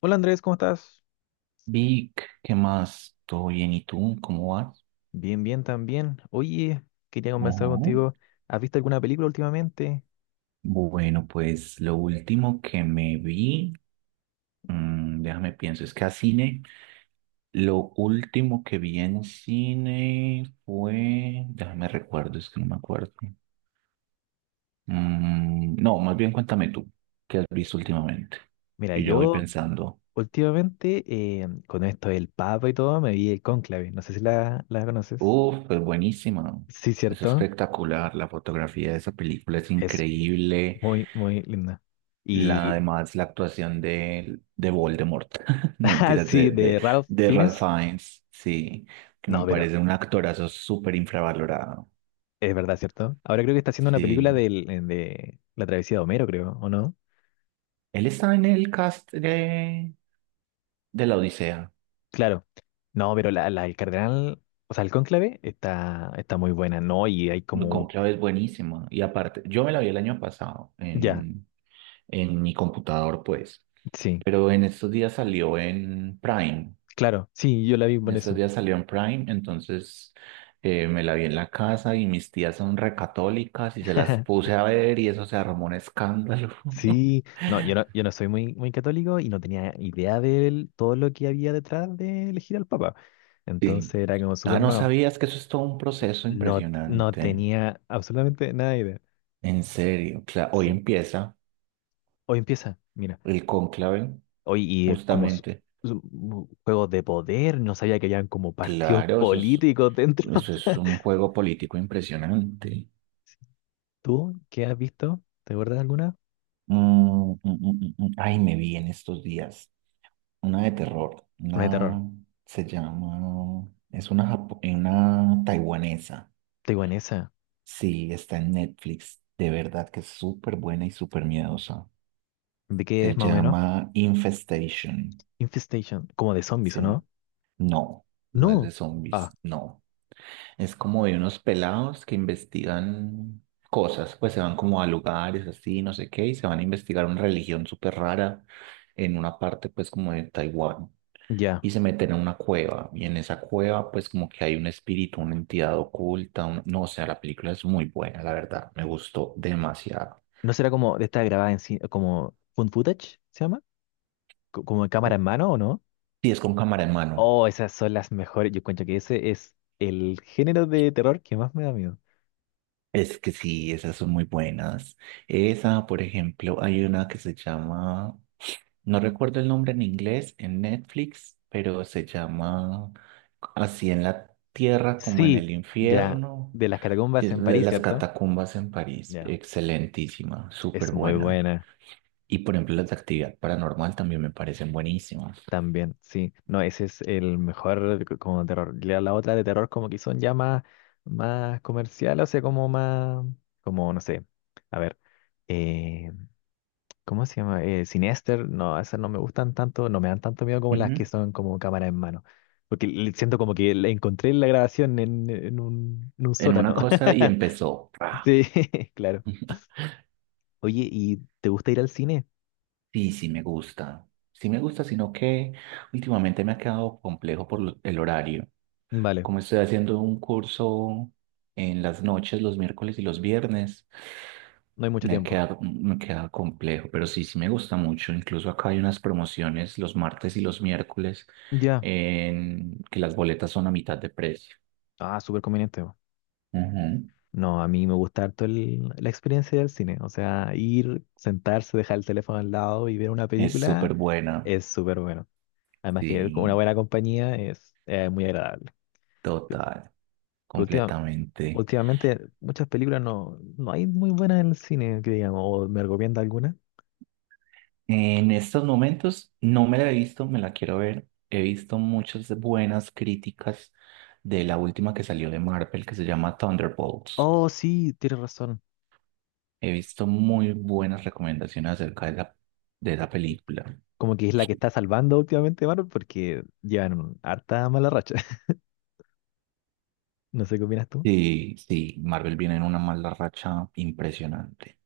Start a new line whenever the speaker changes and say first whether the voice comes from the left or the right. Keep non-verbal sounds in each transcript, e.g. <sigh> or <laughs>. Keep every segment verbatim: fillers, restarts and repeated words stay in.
left: Hola Andrés, ¿cómo estás?
right: Vic, ¿qué más? ¿Todo bien? ¿Y tú? ¿Cómo vas?
left: Bien, bien también. Oye, quería conversar
right: Ujú.
left: contigo. ¿Has visto alguna película últimamente?
right: Bueno, pues lo último que me vi, mm, déjame pienso, es que a cine, lo último que vi en cine fue, déjame recuerdo, es que no me acuerdo. Mm, no, más bien cuéntame tú, ¿qué has visto últimamente?
left: Mira,
right: Y yo voy
left: yo
right: pensando,
left: últimamente, eh, con esto del Papa y todo, me vi el Cónclave. No sé si la, la conoces.
right: uf, es buenísima,
left: Sí,
right: es
left: cierto.
right: espectacular, la fotografía de esa película es
left: Es
right: increíble.
left: Muy, muy linda.
right: La,
left: Y,
right: además, la actuación de, de Voldemort, <laughs> no
left: <laughs> ah,
right: mentiras,
left: sí,
right: de,
left: de
right: de,
left: Ralph
right: de Ralph
left: Fiennes.
right: Fiennes, sí, que me
left: No, pero
right: parece un actorazo súper infravalorado.
left: es verdad, ¿cierto? Ahora creo que está haciendo una película
right: Sí,
left: del- de la travesía de Homero, creo, ¿o no?
right: él está en el cast de, de La Odisea.
left: Claro. No, pero la, la- el cardenal, o sea, el cónclave está, está muy buena, ¿no? Y hay como,
right: Cónclave es buenísima. Y aparte, yo me la vi el año pasado
left: ya,
right: en, en mi computador, pues,
left: sí,
right: pero en estos días salió en Prime.
left: claro, sí, yo la vi
right: En
left: por
right: estos
left: eso.
right: días salió en Prime, entonces eh, me la vi en la casa y mis tías son recatólicas y se las
left: <laughs>
right: puse a ver y eso se armó un escándalo.
left: Sí,
right: <laughs>
left: no, yo no, yo no soy muy, muy católico y no tenía idea de todo lo que había detrás de elegir al Papa. Entonces
right: Sí.
left: era como
right: Ah,
left: súper
right: no
left: nuevo.
right: sabías que eso es todo un proceso
left: No, no
right: impresionante.
left: tenía absolutamente nada de idea.
right: En serio. Cla- Hoy
left: Sí.
right: empieza
left: Hoy empieza, mira.
right: el cónclave,
left: Hoy y eh, como s-
right: justamente.
left: s- u- juegos de poder, no sabía que habían como partidos
right: Claro, eso es,
left: políticos dentro.
right: eso es un
left: <laughs>
right: juego político impresionante.
left: ¿Tú qué has visto? ¿Te acuerdas de alguna?
right: Mm, mm, mm, mm, mm. Ay, me vi en estos días. Una de terror,
left: Una de terror.
right: una se llama, es una, japo- eh, una taiwanesa,
left: Taiwanesa.
right: sí, está en Netflix, de verdad que es súper buena y súper miedosa.
left: ¿De qué es
right: Se
left: más o menos?
right: llama Infestation,
left: Infestation. Como de zombies, ¿o
right: sí,
left: no?
right: no, no es de
left: No.
right: zombies,
left: Ah,
right: no. Es como de unos pelados que investigan cosas, pues se van como a lugares así, no sé qué, y se van a investigar una religión súper rara en una parte pues como de Taiwán.
left: ya.
right: Y se meten a una cueva. Y en esa cueva, pues como que hay un espíritu, una entidad oculta. un- No, o sea, la película es muy buena, la verdad. Me gustó demasiado.
left: ¿No será como de esta grabada en cine, como found footage, se llama? Co- ¿Como en cámara en mano o no?
right: Sí, es con cámara en mano.
left: Oh, esas son las mejores. Yo cuento que ese es el género de terror que más me da miedo.
right: Es que sí, esas son muy buenas. Esa, por ejemplo, hay una que se llama, no recuerdo el nombre en inglés, en Netflix, pero se llama Así en la tierra como en
left: Sí,
right: el
left: ya.
right: infierno,
left: De las
right: que
left: catacumbas
right: es
left: en
right: de
left: París,
right: las
left: ¿cierto?
right: catacumbas en París.
left: Ya.
right: Excelentísima, súper
left: Es muy
right: buena.
left: buena
right: Y por ejemplo, las de actividad paranormal también me parecen buenísimas.
left: también, sí. No, ese es el mejor c- como terror. La, la otra de terror como que son ya más, más comercial, o sea, como más, como, no sé. A ver. eh, ¿Cómo se llama? Eh, Sinister, no, esas no me gustan tanto, no me dan tanto miedo como las que
right: Ujú.
left: son como cámara en mano. Porque le- siento como que la encontré la grabación en, en un, en un
right: En
left: sótano.
right: una cosa y
left: <laughs>
right: empezó. ¡Pra!
left: Sí, <laughs> claro.
right: <laughs>
left: Oye, ¿y te gusta ir al cine?
right: Sí, sí me gusta. Sí me gusta, sino que últimamente me ha quedado complejo por lo- el horario.
left: Vale,
right: Como estoy haciendo un curso en las noches, los miércoles y los viernes,
left: no hay mucho
right: me
left: tiempo.
right: queda, me queda complejo, pero sí, sí me gusta mucho. Incluso acá hay unas promociones los martes y los miércoles
left: Ya.
right: en que las boletas son a mitad de precio.
left: Ah, súper conveniente.
right: Ujú.
left: No, a mí me gusta harto el- la experiencia del cine. O sea, ir, sentarse, dejar el teléfono al lado y ver una
right: Es
left: película
right: súper buena.
left: es súper bueno. Además que con una
right: Sí,
left: buena compañía es eh, muy agradable.
right: total,
left: Última-
right: completamente.
left: Últimamente muchas películas no, no hay muy buenas en el cine, que digamos, o me recomienda alguna.
right: En estos momentos no me la he visto, me la quiero ver. He visto muchas buenas críticas de la última que salió de Marvel que se llama Thunderbolts.
left: Oh, sí, tienes razón.
right: He visto muy buenas recomendaciones acerca de la, de la película.
left: Como que es la que está salvando últimamente Marvel porque llevan un- harta mala racha. <laughs> No sé qué opinas tú.
right: Sí, sí, Marvel viene en una mala racha impresionante,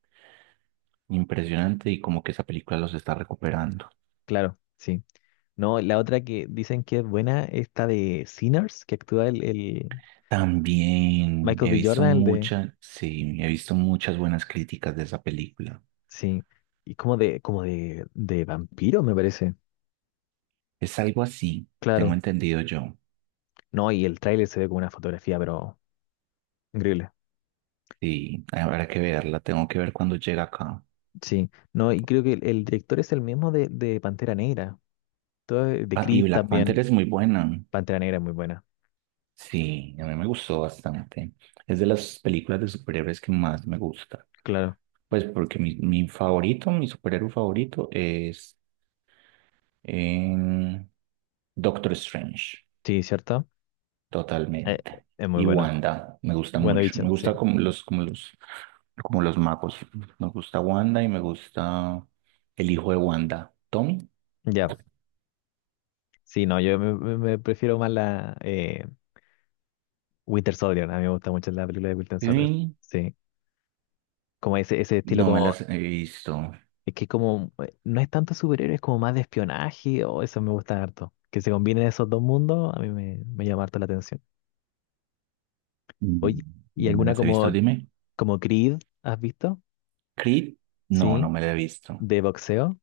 right: impresionante y como que esa película los está recuperando.
left: Claro, sí. No, la otra que dicen que es buena, esta de Sinners, que actúa el, el
right: También
left: Michael
right: he
left: B.
right: visto
left: Jordan, el de...
right: muchas, sí, he visto muchas buenas críticas de esa película.
left: Sí, y como de, como de, de vampiro, me parece.
right: Es algo así, tengo
left: Claro.
right: entendido yo.
left: No, y el tráiler se ve como una fotografía, pero increíble.
right: Sí, habrá que verla, tengo que ver cuando llega acá.
left: Sí, no, y creo que el, el director es el mismo de, de Pantera Negra, todo- de
right: Ah, y
left: Creed
right: Black Panther
left: también.
right: es muy buena.
left: Pantera Negra es muy buena,
right: Sí, a mí me gustó bastante. Es de las películas de superhéroes que más me gusta.
left: claro.
right: Pues porque mi, mi favorito, mi superhéroe favorito es em, Doctor Strange.
left: Sí, ¿cierto? Eh,
right: Totalmente.
left: es muy
right: Y
left: bueno.
right: Wanda, me gusta mucho. Me
left: WandaVision,
right: gusta
left: sí.
right: como los, como los, como los magos. Me gusta Wanda y me gusta el hijo de Wanda, Tommy.
left: Ya, sí, no, yo me, me- me prefiero más la eh, Winter Soldier, a mí me gusta mucho la película de Winter Soldier,
right: Sí,
left: sí. Como ese, ese estilo
right: no me
left: como,
right: las he visto.
left: es que como, eh, no es tanto superhéroe, es como más de espionaje, o eso me gusta harto. Que se combinen esos dos mundos, a mí me, me llama harto la atención.
right: No,
left: Oye, ¿y
right: no me
left: alguna
right: las he
left: como,
right: visto, dime.
left: como Creed has visto?
right: Creed, no, no
left: Sí.
right: me la he visto.
left: ¿De boxeo?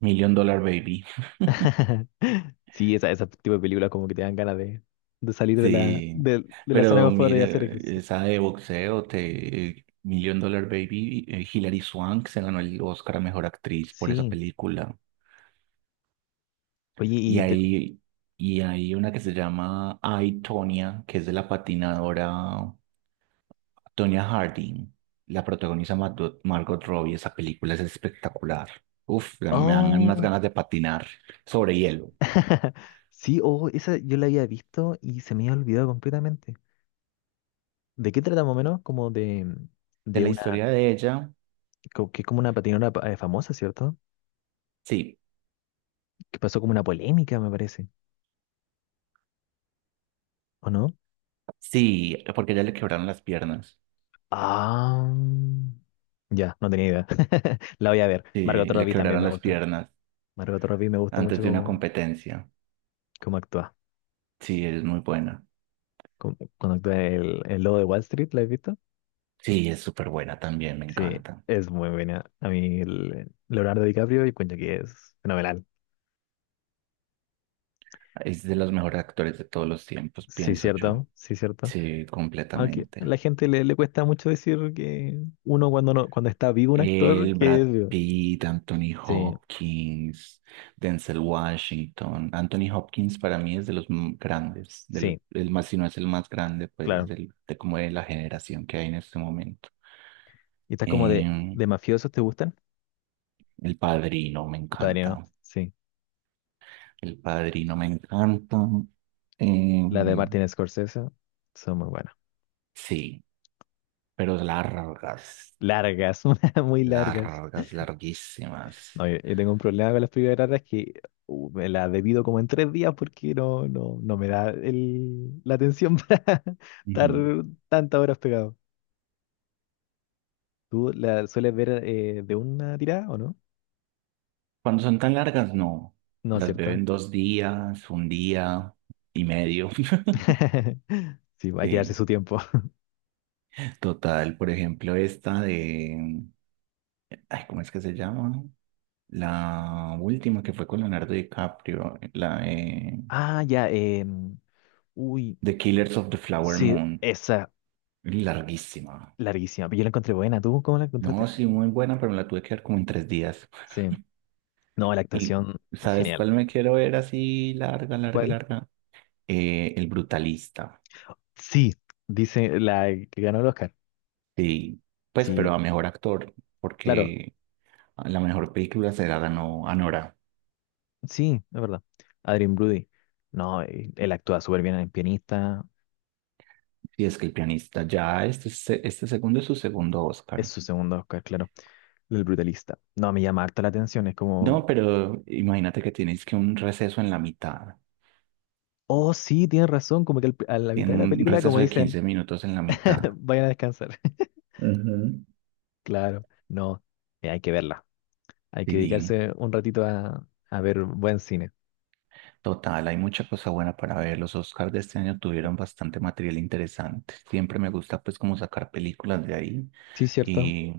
right: Million Dollar Baby,
left: <laughs> Sí, esa, ese tipo de películas como que te dan ganas de, de salir de la,
right: sí.
left: de, de la zona de
right: Pero
left: confort y hacer
right: mire,
left: ejercicio.
right: esa de boxeo, te, Million Dollar Baby, eh, Hilary Swank se ganó el Oscar a mejor actriz por esa
left: Sí.
right: película.
left: Oye,
right: Y
left: y de...
right: hay, y hay una que se llama I, Tonya, que es de la patinadora Tonya Harding. La protagoniza Margot, Margot Robbie. Esa película es espectacular. Uf, me dan unas
left: Oh.
right: ganas de patinar sobre hielo.
left: <laughs> Sí, oh, esa yo la había visto y se me había olvidado completamente. ¿De qué trata más o menos? Como de,
right: De
left: de
right: la
left: una...
right: historia de ella,
left: co- ¿Que es como una patinadora pa- eh, famosa, ¿cierto?
right: sí,
left: Que pasó como una polémica, me parece. ¿O no?
right: sí, porque a ella le quebraron las piernas.
left: Ah. Ya, no tenía idea. <laughs> La voy a ver. Margot
right: Sí, le
left: Robbie también
right: quebraron
left: me
right: las
left: gusta.
right: piernas
left: Margot Robbie me gusta
right: antes
left: mucho
right: de una
left: como,
right: competencia.
left: cómo actúa.
right: Sí, es muy buena.
left: Cómo- Cuando actúa el, el lobo de Wall Street, ¿la has visto?
right: Sí, es súper buena también, me
left: Sí,
right: encanta.
left: es muy buena. A mí el- Leonardo DiCaprio y cuento que es fenomenal.
right: Es de los mejores actores de todos los tiempos,
left: Sí,
right: pienso
left: cierto,
right: yo.
left: sí, cierto.
right: Sí,
left: Aunque a
right: completamente.
left: la gente le, le cuesta mucho decir que uno cuando no, cuando está vivo un actor
right: El
left: que
right: Brad
left: es vivo.
right: Pitt, Anthony
left: Sí,
right: Hopkins, Denzel Washington. Anthony Hopkins para mí es de los m- grandes, de los,
left: sí,
right: el más, si no es el más grande, pues
left: claro.
right: del- de como de la generación que hay en este momento.
left: ¿Y estas como de,
right: Em,
left: de mafiosos te gustan?
right: El Padrino me
left: El
right: encanta.
left: Padrino, sí.
right: El Padrino me encanta.
left: Las de
right: Em,
left: Martin Scorsese son muy buenas.
right: sí, pero largas,
left: Largas, <laughs> muy largas.
right: largas, larguísimas.
left: No, yo, yo tengo un problema con las películas raras que uh, me las debido como en tres días porque no, no, no me da el, la atención <laughs> para estar tantas horas pegado. ¿Tú la sueles ver eh, de una tirada o no?
right: Cuando son tan largas, no.
left: No es
right: Las veo
left: cierto.
right: en dos días, un día y medio. <laughs>
left: <laughs> Sí, hay que darse
right: Sí.
left: su tiempo. <laughs>
right: Total, por ejemplo, esta de... Ay, ¿cómo es que se llama? La última que fue con Leonardo DiCaprio, la de
left: Ah, ya, em, uy,
right: The Killers of the Flower
left: sí,
right: Moon.
left: esa
right: Larguísima.
left: larguísima. Pero yo la encontré buena. ¿Tú cómo la
right: No,
left: encontraste?
right: sí, muy buena, pero me la tuve que ver como en tres días.
left: Sí. No, la
right: ¿Y
left: actuación,
right: sabes
left: genial.
right: cuál me quiero ver así larga, larga,
left: ¿Cuál?
right: larga? Eh, El Brutalista.
left: Sí, dice la que ganó el Oscar.
right: Sí, pues,
left: Sí,
right: pero a mejor actor,
left: claro.
right: porque la mejor película se la ganó Anora.
left: Sí, es verdad. Adrien Brody. No, él, él actúa súper bien en pianista.
right: Y es que el pianista ya, este, se- este segundo es su segundo
left: Es
right: Oscar.
left: su segundo Oscar, claro. El brutalista. No, me llama harta la atención. Es como,
right: No, pero imagínate que tienes que un receso en la mitad.
left: oh, sí, tienes razón. Como que al- a la mitad
right: Tiene
left: de la
right: un
left: película, como
right: receso de
left: dicen,
right: quince minutos en la
left: <laughs>
right: mitad.
left: vayan a descansar. <laughs>
right: Ujú.
left: Claro, no. eh, hay que verla. Hay que
right: Sí,
left: dedicarse un ratito a, a ver buen cine.
right: total, hay mucha cosa buena para ver. Los Oscars de este año tuvieron bastante material interesante. Siempre me gusta pues como sacar películas de ahí
left: Sí, cierto.
right: y,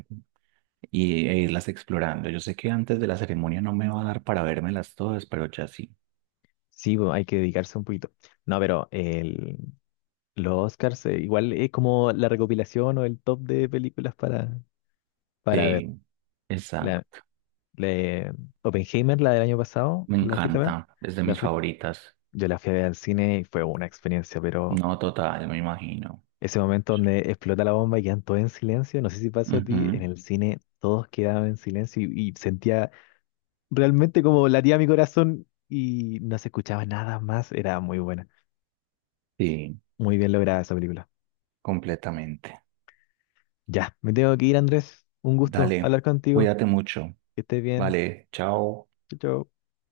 right: y e irlas explorando. Yo sé que antes de la ceremonia no me va a dar para vérmelas todas, pero ya sí.
left: Sí, bo- hay que dedicarse un poquito. No, pero el, los Oscars, eh, igual es como la recopilación o el top de películas para, para ver.
right: Sí,
left: La-
right: exacto.
left: Le, Oppenheimer, la del año pasado,
right: Me
left: ¿la fuiste a ver?
right: encanta. Es de
left: La
right: mis
left: fui-
right: favoritas.
left: yo la fui a ver al cine y fue una experiencia, pero
right: No, total, me imagino.
left: ese momento donde explota la bomba y quedan todos en silencio, no sé si pasó a ti, en
right: Ujú,
left: el cine todos quedaban en silencio y, y sentía realmente como latía mi corazón y no se escuchaba nada más, era muy buena,
right: sí,
left: muy bien lograda esa película.
right: completamente.
left: Ya, me tengo que ir, Andrés, un gusto
right: Dale,
left: hablar contigo,
right: cuídate mucho.
left: que estés bien,
right: Vale, chao.
left: chao. Chao.